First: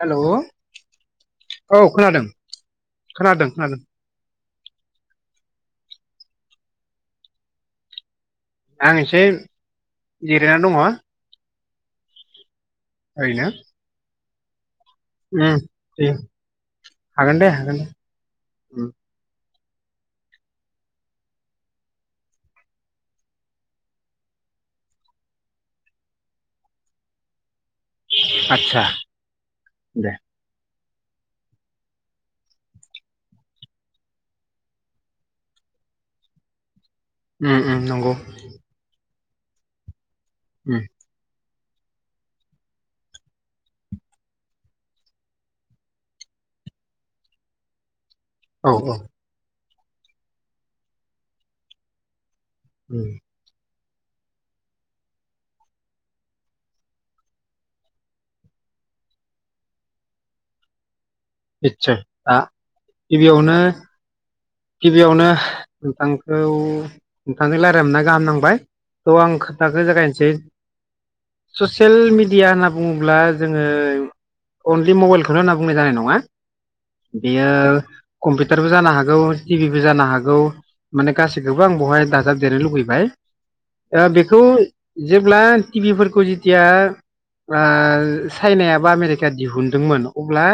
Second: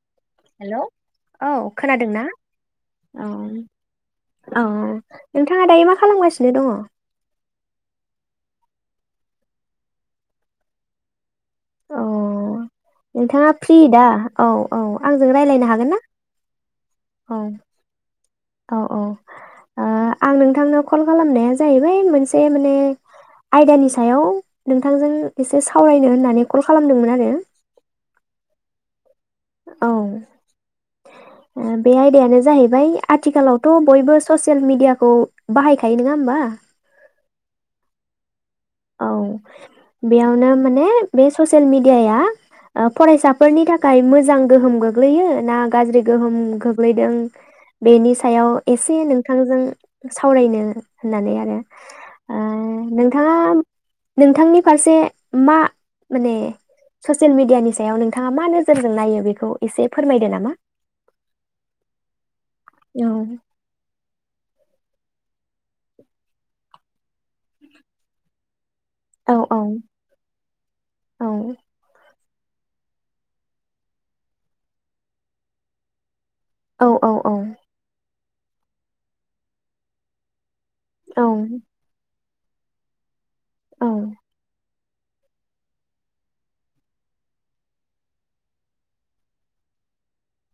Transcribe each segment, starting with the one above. Hello hello औ खोनादोंना औ खोनादों खोनादों औ औ नोंथाङा दायो मा खालामगासिनो दङ आं एसे जिरायना दङ। अह ओरैनो नोंथाङा फ्रि दा औ। औ आंजों उम राय्लायनो हागोन ना दे हागोन औ दे हागोन दे औ उम औ आ आं नोंथांनो कल खालामनाया जाहैबाय मोनसे माने आयदानि सायाव नोंथांजों एसे सावरायनो होननानै कल खालामदोंमोन आरो, [unintelligible] आदसा औ दे बे आयदायानो जाहैबाय आथिखालावथ बयबो ससियेल मिडियाखौ बाहायखायो नङा होमबा? उम उम नंगौ। औ बेयावनो उम माने बे स ससियेल मिडियाया ओ फरायसाफोरनि थाखाय मोजां गोहोम गोग्लैयो ना गाज्रि गोहोम गोग्लैदों बेनि सायाव औ औ एसे नोंथांजों सावरायनो होननानै आरो ओ उम नोंथाङा नोंथांनि फारसे मा माने ससियेल मिडियानि सायाव नोंथाङा मा नोजोरजों नायो बेखौ एसे फोरमायदो नामा आचसा दा औ गिबियावनो। गिबियावनो नोंथांखौ नोंथांजों रायलायनो मोनना गाहाम नांबाय। आं औ औ खोन्थाखौ जागायनोसै ससियेल मिडिया। इदिया होनना बुङोब्ला जोङो अनलि मबाइलखौनो होनना बुंनाय जानाय नङा। औ औ बियो औ कम्पिउटारबो जानो हागौ टिभिबो जानो हागौ। माने औ गासिखौबो आं बहाय दाजाब जेनेलुबैबाय अ ओ बेखौ जेब्ला टिभिफोरखौ जथिया ओ चाइनाय बा आमेरिका दिहुनदोंमोन अब्ला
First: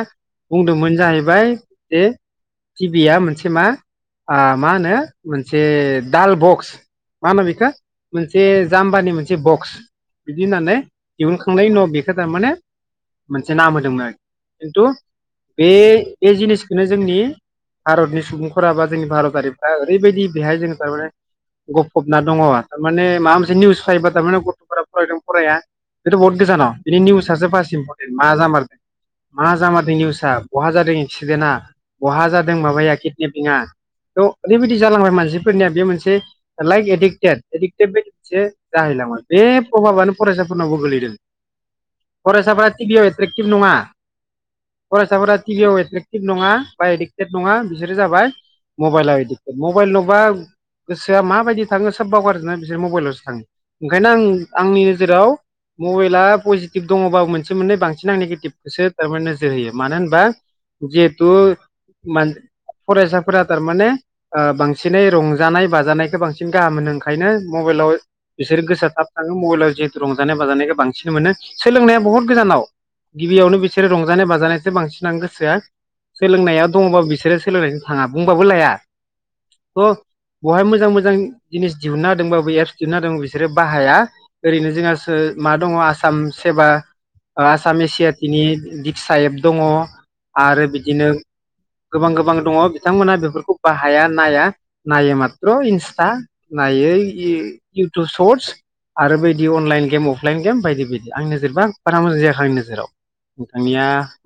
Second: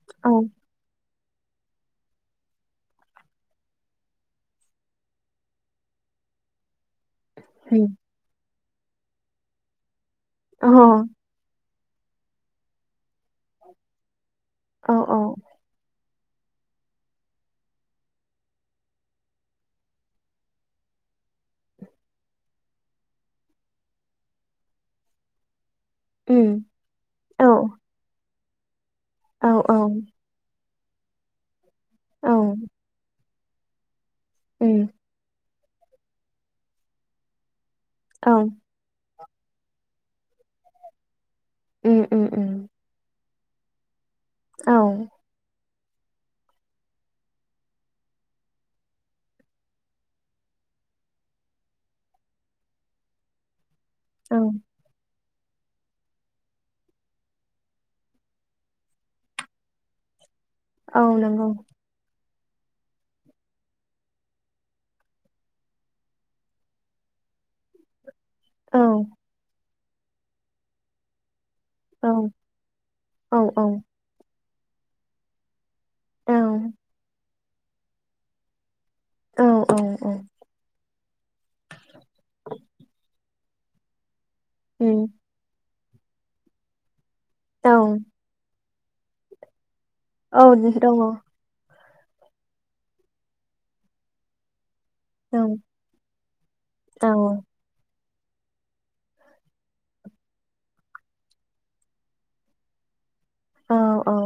बुंदोंमोन जाहै बाय बे टिभिया मोनसे मा आ मा होनो मोनसे दाल बक्स मा होनो बेखौ मोनसे जाम्बानि मोनसे बक्स बिदि होननानै दिहुनखांनायनि बेखोथा माने मोनसे नाम होदोंमोन खिन्थु औ बे बे जिनिसखौनो जोंनि भारतनि सुबुंफोरा बा जोंनि भारतारिफ्रा ओरैबायदि बेहाय जों थारमाने गफबना दङ थारमाने माबा मोनसे निउस फायोबा थारमाने गथफोरा फरायदों फराया बेथ' बहुत उम गोजानाव बे औ निउसो बास इमपर मा जामार औ मा औ जामारदों नुयस। [unintelligible] बहा जादों एक्सिदेन्टा बहा औ जादों माबायाखि [unintelligible] थ ओरैबायदि उम जालांबाय मानसि फोरनिया बे मोनसे लाइक एडिक्टेड। एदिक्टे औ बेसे जाहैलाङा बे प्रभाबानो फरायसाफोरनावबो गोलैदों उम उम उम फरायसाफोरा पिदिअ एक्टिभ नङा। औ फरायसाफोरा टिभिआव एडक्टि नङा बा एदिक्टेड नङा बिसोरो जाबाय मबाइलाव एदिक्टेड मबाइल नुबा गोसोआ माबायदि थाङो सोब बावगारजोबा बिसोर मबाइलावसो थाङो ओंखायनो आं औ आंनि नोजोराव मबाइला पजिटिभ दङबाबो मोनसे मोननै बांसिन आं निगेटिभखौसो थारमाने नोजोर होयो। मानो होनबा औ जेहेथु नंगौ मान फरायसाफोरा थारमाने ओ बांसिनै रंजानाय बाजानायखौ बांसिन गाहाम मोनो ओंखायनो मबाइलाव बिसोर औ गोसोआ थाब थाङो मबाइलाव जे रंजानाय बाजानायखौ बांसिन मोनो सोलोंनाया औ बहुत गोजानाव औ गिबियावनो औ बिसोरो रंजानाय बाजानाय बांसिनानो गोसोथाया सोलोंनाया दङबा बिसोरो सो सोलोंनायजो थाङा बुंबाबो लाया औ औ अ औ ब'हाय मोजां मोजां जिनिस दिहुनना होदोंबाबो एप्स दिहुनना होदों बिसोरो बाहाया ओरैनो उम जोंहासो मा दङ आस साम सेबा ओ औ आसामिस सियातिनि दिक्सा एप्प दङ आरो दङ बिदिनो गोबां गोबां दङ बिथांमोना बेफोरखौ बाहाया नाया नायो औ माथ्र' इन्सटा नायो इ-इउ टु सर्टस आरो बायदि अनलाइन गेम अफलाइन गेम बायदि बायदि आंनि नोजोरबा बारा मोजां जायाखै आंनि नोजोराव औ नोंथांनिया औ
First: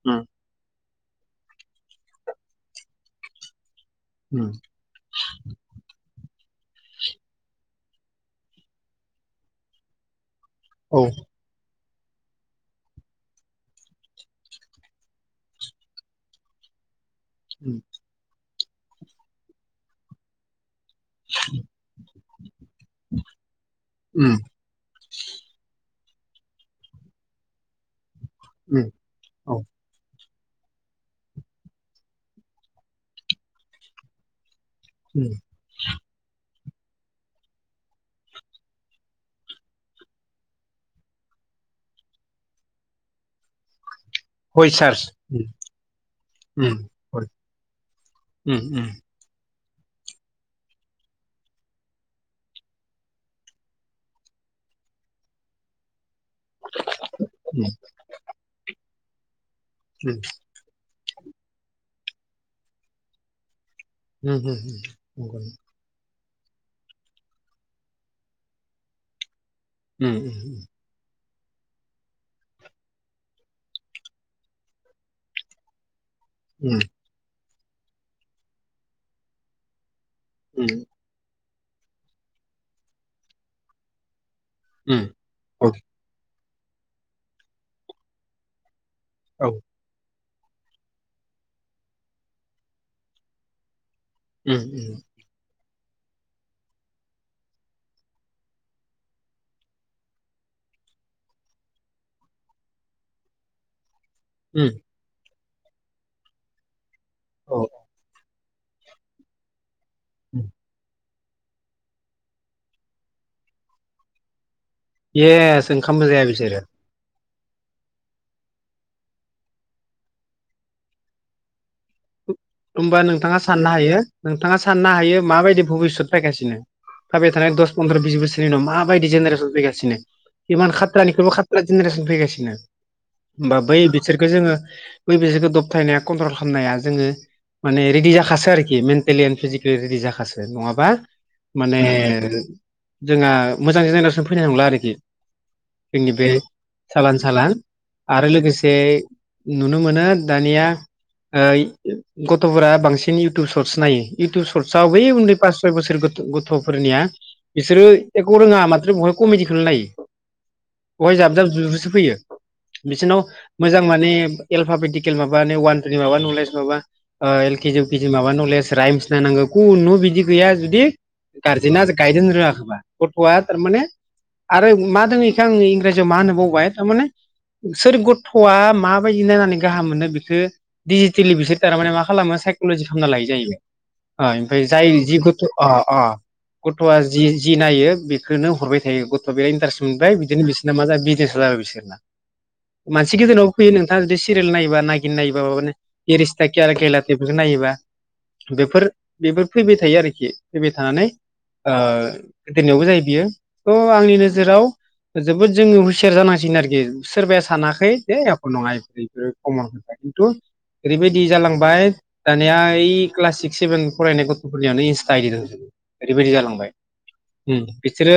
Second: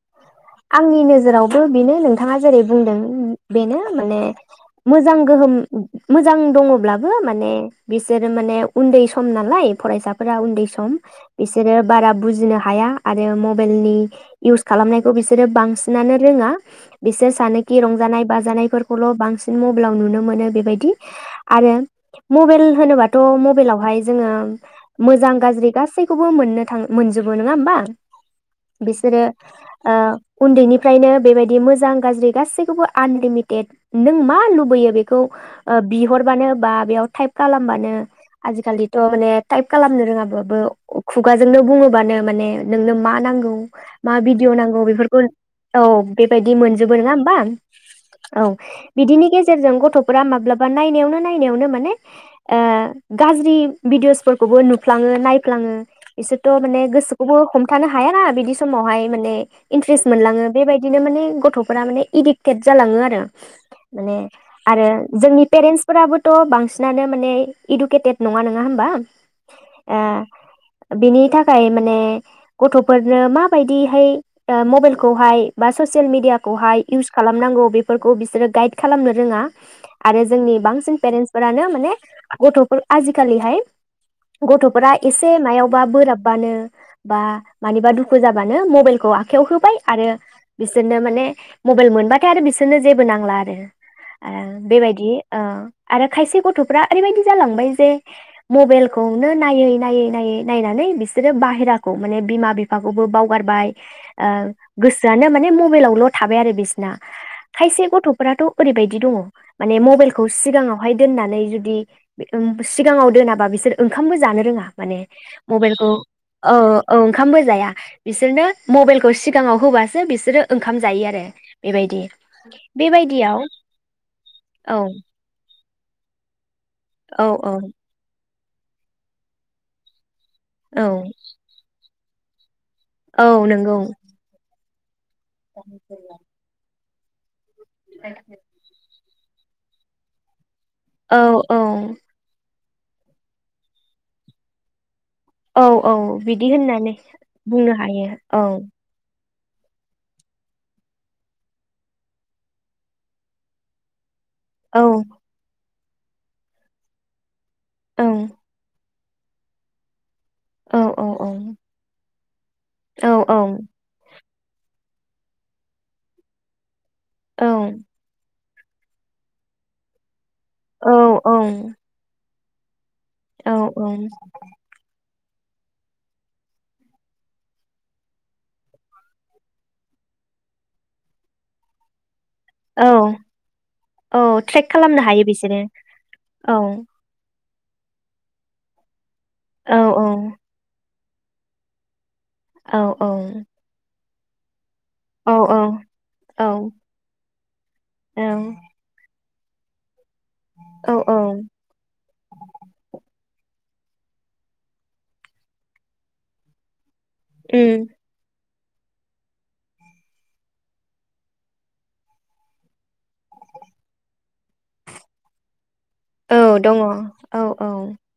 [unintelligible] आंनि नोजोरावबो बेनो नोंथाङा जेरै बुंदों ओम बेनो माने उम मोजां गोहोम मोजां दङब्लाबो माने बिसोरो माने उन्दै सम नालाय फरायसा फोरा उन्दै सम औ बिसोरो बारा बुजिनो हाया आरो मबेइलनि इउस खालामनायखौ बिसोरो बांसिनानो रोङा। बिसोर सानोखि उम रंजानाय बाजानाय फोरखौल' बांसिन मबेलाव नुनो मोनो बेबायदि। आरो मबेइल होनोबाथ' मबेलावहाय जोङो उम मोजां गाज्रि गासै बखौबो मोननो थाङो मोनजोबो नङा ओमबा? उम बिसोरो औ ओ उन्दैनिफ्रायनो बेबायदि मोजां गाज्रि गासैखौबो आनलिमिटेड नों मा लुबै यो बेखौ उम ओ बिहरबानो बा बेयाव टाइप खालामबानो आजिखालिथ' माने टाइप खालामनो रोङाबाबो खुगाजोंनो बुङोबानो माने नोंनो मा नांगौ मा भिडिअ हय नांगौ सार बेफोरखौ उम औ बेबायदि उम मोनजोबो नंङा हय होमबा औ उम उम बिदिनि गेजे सेरजों गथ'फोरा माब्लाबा नायनायावनो नायनायावनो माने ओ गाज्रि भिदिअसफोरखौबो नुफ्लाङो नायफ्लाङो। बिसोरथ' माने गोसोखौबो उम हमथानो हायाना बिदि स मावहाय माने इन्ट्रेस्ट उम मोनलाङो बेबायदि बिदिनो माने गथफोरा माने इडिक्टेट जालाङो आरो माने उम उम आरो नंगौ जोंनि पेरेन्टस फोराबो थ बांसिनानो माने इडुकेटेद नङा नोङा होमबा। ओ उम बिनि थाखा ओमफ्राय माने गथ'फोरनो मा बादिहाय ओ मबाइखौहाय बा ससि सियेल मिडियाखौहाय उम इउस खालामनांगौ। बेफोरखौ बिसोरो गाइद खालामनो रोङा। आरो जोंनि उम बांसिन पेरेन्टस फोरानो माने गथ'फोर आजिकालिहाय गथ'फोरा उम एसे औ मायावबा बोराब बानो बा मनिबा दुखु होजाबानो मबाइल खौ आखाइायाव औ होबाय आरो बिसोरनो माने मबाइल मोनबाथाय आरो बिसोरनो जेबो नांला आरो। आ उम उम बेबायदि ओ आरो खायसे गथ'फ्रा ओरैबायदि जालांबाय जे मबाइलखौनो नायै नायै नायै नायनानै बिसोरो बाहेराखौ माने बिमा बि बिफाखौबो बावगारबाय। ओ उम गोसोआनो माने माने मबाइलावल' थाबाय आरो बिसिना औ खायसे गथ'फोराथ' ओरैबायदि दंङ माने मबाइलखौ सिगाङावहाय दोननानै जुदि ओम सिगाङाव दोनाबा बिसोर ओंखामबो जानो रोङा। माने येस मबाइलखौ ओंखामबो जाया औ बिसोरो औ ओंखामबो जाया। बिसोरनो मबाइलखौ सिगाङाव होबासो बिसोरो ओंखाम जायो आरो बेबायदि। ओमबा नोंथाङा बेबायदियाव साननो हायो नोंथाङा औ साननो हायो माबायदि भबिसत फायगासिनो। औ फायबाइ थानाय औ दस पन्द्र बिस बोसोर उनाव मा बायिदि जेनेरेसन फैगासिनो इमान औ खाता्निखु्यबो खाता्सिन जेनेरेसन फैगासिनो। औ ओमबा बै नंगौ बिसोरखो जोङो बै बिसोरखौ दबथायनाया कन्ट्रल खामनाया जोङो माने रेडि जाखासो आरोखि मेन प्लेन फिजिकेल रेडि जाखासो नङाबा औ औ माने जोंहा मोजां जेनेरेसन फैनाय नंला आरोखि। औ औ जोंनि बे बिदि होननानै सालान साला बुंनो हायो आरो औ। लोगोसे नुनो मोनो दानिया गथफोरा बांसिन इउटुब सर्टस नायो। इउटुब औ सर्टसआव बै उन्दै पास खै बोसोर गथफोरनिया बिसोरो औ एक रोङा मात बहाय। कमेडिखौनो नायो। औ औ बहाय औ जाब जाब जुब जुबसो फैयो। औ बिसोरनाव औ मोजां माने एलफापेटिकेल माबानि वान टुनि माबा नलेज माबा एलकेजि औ इउकेजि माबा नलेज रायमस नायनांगौ कुनु बिदि गैया जुदि औ गारजेना गायद होनो रोङा गोबा गथ'आ औ तारमाने औ आरो मा दोंओ आङो इंराजियाव मा होनो बावबाय तामाने सोर गथ'आ माबायदि नायनानै गाहाम मोनो बेखो डिजिटेलि बिसोर तारमाने मा खालामो साइकलजि औ खालामना लायो जाहैयो औ ओ ओमफाय ट्रेक जाय खालामनो जि हायो गथ' बिसोरो अ अ औ गथआ जि जि नायो बेखोनो हरबाय थायो ग बिहाय औ इनटारेस्ट औ मोनबाय बिदिनो बिसिना मा जा बि खेस्रा बिसोरना औ औ मानसि गेजेरनाव फैयो नों आलदि सिरियाल नायोबा नायगिन औ नायोब्ला औ माबानि ये रिसथा औ किया केहेलाथ बेखौ नायोबा बेफोर बेफोर फैबाय थायो आरो खि फैबाय थानानै ओ गोदोननियावबो जायो बियो। अ आंनि नोजोराव जोबोद जोङो हुसियार जानांसिगोन आरोखि। सोरबाया उम सानाखै जे एक नङा एफोर-एफोर खम्मन खिन्थु ओरैबायदि जालांबाय। दानिया इ क्लास सिक्स सेभेन फरायनाय गथफोरनियावानो इन्स्टा आइडि दंजुबो। ओरैबायदि औ जालांबाय दङ औ औ हुम बिसोरो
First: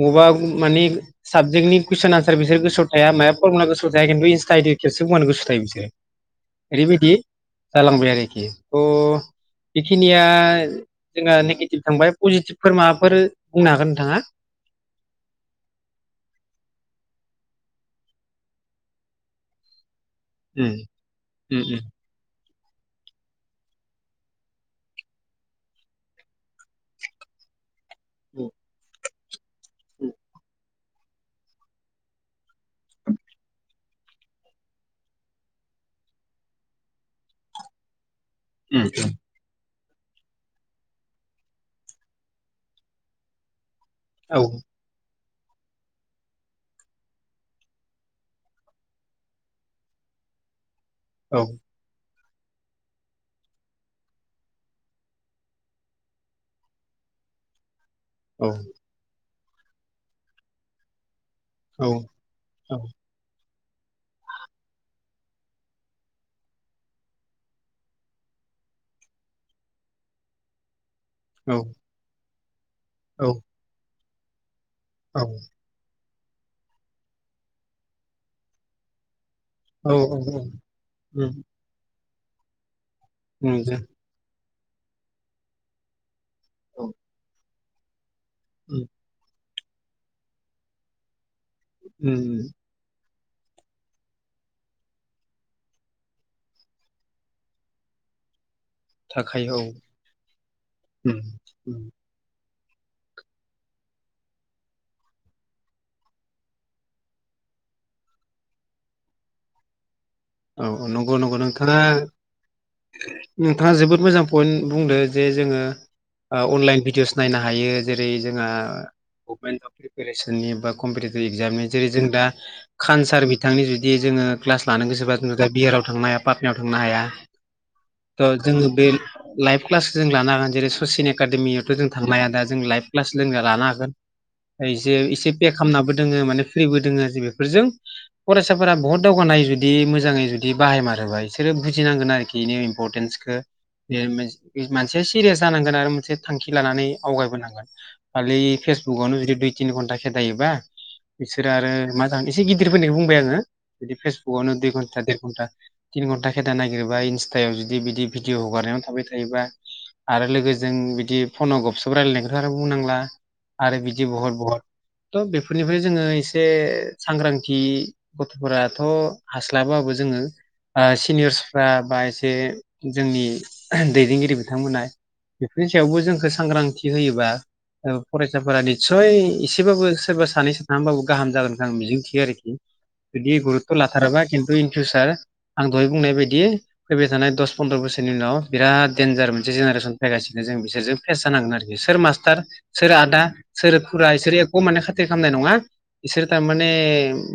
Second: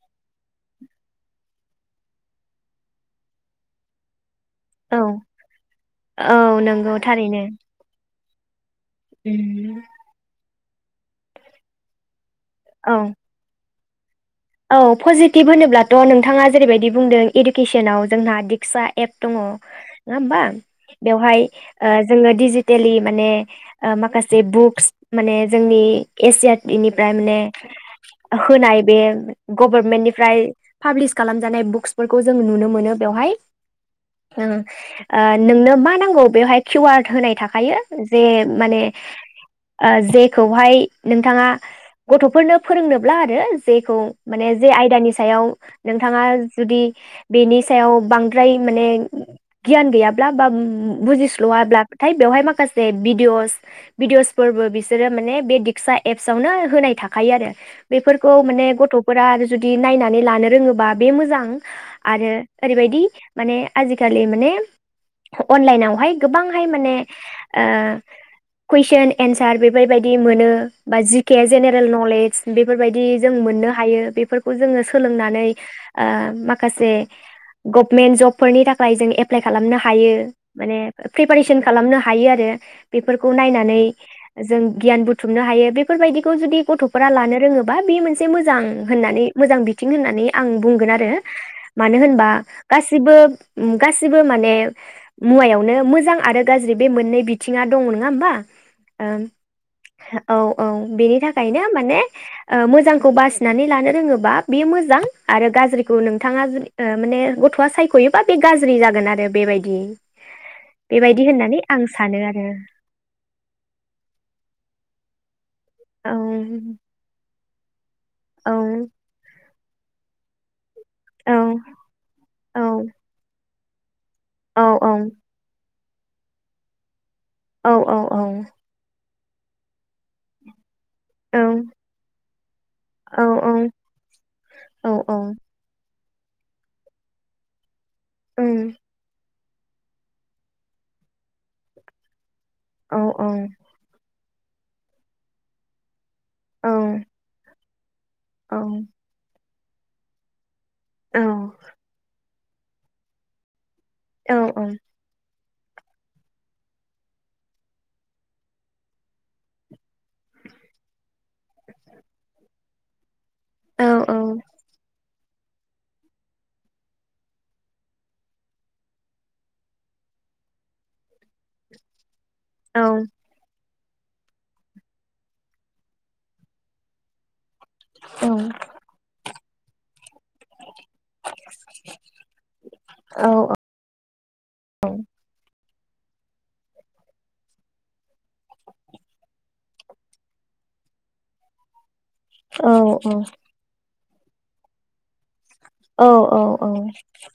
मबा बु मानि साबजेक्टनि कुइसन आनसार बिसोर गोसोआव थाया माया फरमुला गोसोआव थाया खिन्थु इन्स्टा आइदि खेबस औ बुंबानो गोसुआव थायो बिसोरो औ नंगौ ओरैबायदि थारैनो जालांबाय आरो [inaudible] अ उम बेखिनिया जोङो नेगेटिभ थांबाय। पजिटिभफोर औ माबाफोर बुंनो हागोन थाङा औ पजिटिभ होनोब्लाथ नोंथाङा जेरैबायदि बुंदों इडुकेसनाव जोंहा दिक्सा एप दङ। नङा होमबा उम बेवहाय उम ओ जोङो दिजि देलि माने ओ माखासे बुक्स माने जोंनि एसियादनिफ्राय माने होनाय बे गभरमेन्टनिफ्राय पाब्लिस खालामजानाय बुक्सफोरखौ जों नुनो मोनो बेवहाय ओ नोंओ नोंनो मा नांगौ बेवहाय किउ आर होनाय थाखायो। जे माने उम ओ जेखौहाय नोंथाङा गथ'फोरनो फोरोंनोब्ला आरो जेखौ औ माने जे आयदानि सा सायाव नोंथाङा जुदि बेनि सायाव बांद्राय माने गियान गैयाब्ला बा बुजिस्लवाब्ला थाय बेवहाय माखासे भिदिअस भिदिअसफोरबो बिसोरो माने बे दिक्सा एप्सावनो होनाय थाखायो आरो। बेफोरखौ औ माने गथ दा आरो जुदि नायनानै लानो रोङोबा बे मोजां। औ आरो ओरैबायदि माने आजि खालि माने अनलाइनावहाय गोबांहाय माने ओ कुइसन एन्सार बेफायबायदि मोनो। बा जि के जेनेरेल नलेज। बेफोर बायदि जों औ मोननो हायो बेफो खौ जोङो सोलोंनानै औ ओ माखासे गभमेन्ट जबफोरनि थाखाय जों एप्लाय खालामनो औ हायो औ माने उम प्रिपारेसन खालामनो हा हायो आरो बेफोरखौ उम जों नायनानै जों गियान बुथुमनो हायो बेफोरबायदि खौ जुदि औ गथ'फोरा लानो रोङो बा बे मोनसे मोजां उम होननानै मोजां बिथिं होननानै आं बुंगोन आरो। मानो होनबा उम गासिबो गासिबो माने मुवायावनो मोजां आरो गाज्रि बे मोननै बिथिङा दङ नङा होनबा? थाखायो औ औ औ बेनि उम थाखायनो उम माने मोजांखौ बासि नानै लानो रोङोबा बेयो मोजां आरो गाज्रिखौ नोंथाङा माने गथ'आ सायख'योबा बे गाज्रि जागोन आरो बेबायदि। औ औ नंगौ बेबायदि नंगौ होननानै नोंथाङा आं सानो आरो नोंथाङा जोबोद मोजां पइन्ट बुंदो जे जोङो औ अनलाइन भिदिअस नायना हायो जेरै जोंहा औ गभमेन्ट जब [unintelligible] कम्पेटिटिभ औ इजाम जेरै जों दा औ खानसार बिथांनि जु बिदि जोङो औ क्लास लानो गोसोबा बिहाराव थांनो हाया पाटनायाव थांनो हाया। औ ओ जोङो बे लाइभ क्लास जों लानो हागोन जेरै कसिन एकादेमियावथ' जों थांनो हाया दा जों लाइभ क्लास औ जोङो लानो हागोन औ आइजो औ इसे पे खालामनाबो दोङो माने फ्रिबो दोङो जि बेफोरजों उम फरायसाफोरा बहुद दावगाननाय जुद दे मोज मोजाङै जुदि बाहायमारोबा इसोरो बुजिनांगोन आरोखि। इदिनो औ औ इमपर्टेन्सखो ए मे मानसिया सिरियास जानांगोन आरो मोनसे थांखि औ लानानै आवगायबोनांगोन। खालि औ फेसबुकावनो जुदि दु तिन घन्टा खेदायोबा औ बिसोरो आरो मा जा एसे गिदिरफोरनि बुंबाय आङो। जदि औ फेसबुकवनो जेमान देर घन्टा तिन घन्टा खेदा नागिरबा इन्स्टायाव जुदि बिदि भिडिअ हगारनायाव थाबाय थायोबा आरो लोगोजों बिदि फनाव गबसब रायलायनायखौथ' आरो बुंनांला। आरो बिदि बहत बहत थ बेफोरनिफ्राय जोङो एसे सांग्रांथि गथ'फोराथ हास्लाब लाबाबो जोङो सिनिर्स्राफ्राबा बे औ जोंनि दैदेनगिरि बिथांमोना बेफोरनि सायावबो जोंखौ सांग्रांथि होयोबा ओ फरायसाफोरा निटसय इस [unintelligible] सोरबा सानैसो थांबाबो गाहाम जागोनखो आं मिजिं थियो आरोखि जुदि गुरुथ लाथाराबा खिन दुय इनथु सार आं दहाय बुंनाय बायदि फैबाय थानाय दस फन्द्र बोसोरनि उनाव बिराद देन्जार मोनसे जेनेरेसन फैगासिनो जों बिसोरजों फेस जानांगोन आरोखि सोर मास टार सोर आदा सोरो फुरा इसोर एक माने खाथि खालामनाय नङा बिसोरो थामाने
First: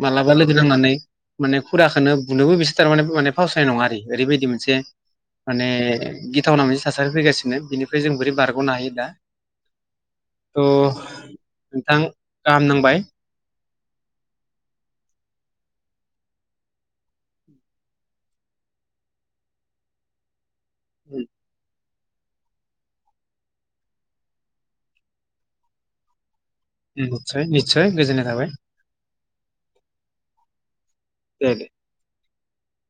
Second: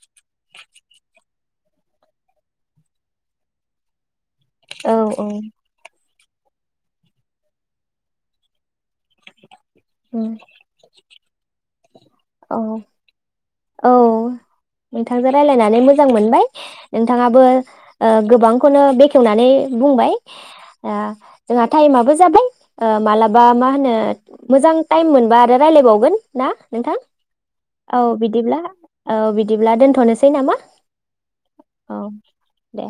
मालाबा लोगो नांनानै। माने फुराखोनो बुनोबो बिसोर थारमाने माने फावसनाय नङा आरो। ओरैबायदि मोनसे माने। गिथावना मोनसे थासारि फैगासिनो बिनिफ्राय जों बोरै बारग'नो हायो दा। अ नोंथां औ गाहाम नांबाय। औ नोंथांजों रायलायनानै मोजां मोनबाय नोंथाङाबो गोबांखौनो बेखेवनानै बुंबाय। ओ जोंहा टाइमाबबो जाबाय ओ मालाबा मा होनो मोजां टाइम मोनबा आरो रायलायबावगोन। ना नोंथां निसय निसय औ गो बिदिब्ला ओ बि बिदिब्ला दोनथनोसै नामा? जायाखै औ दे।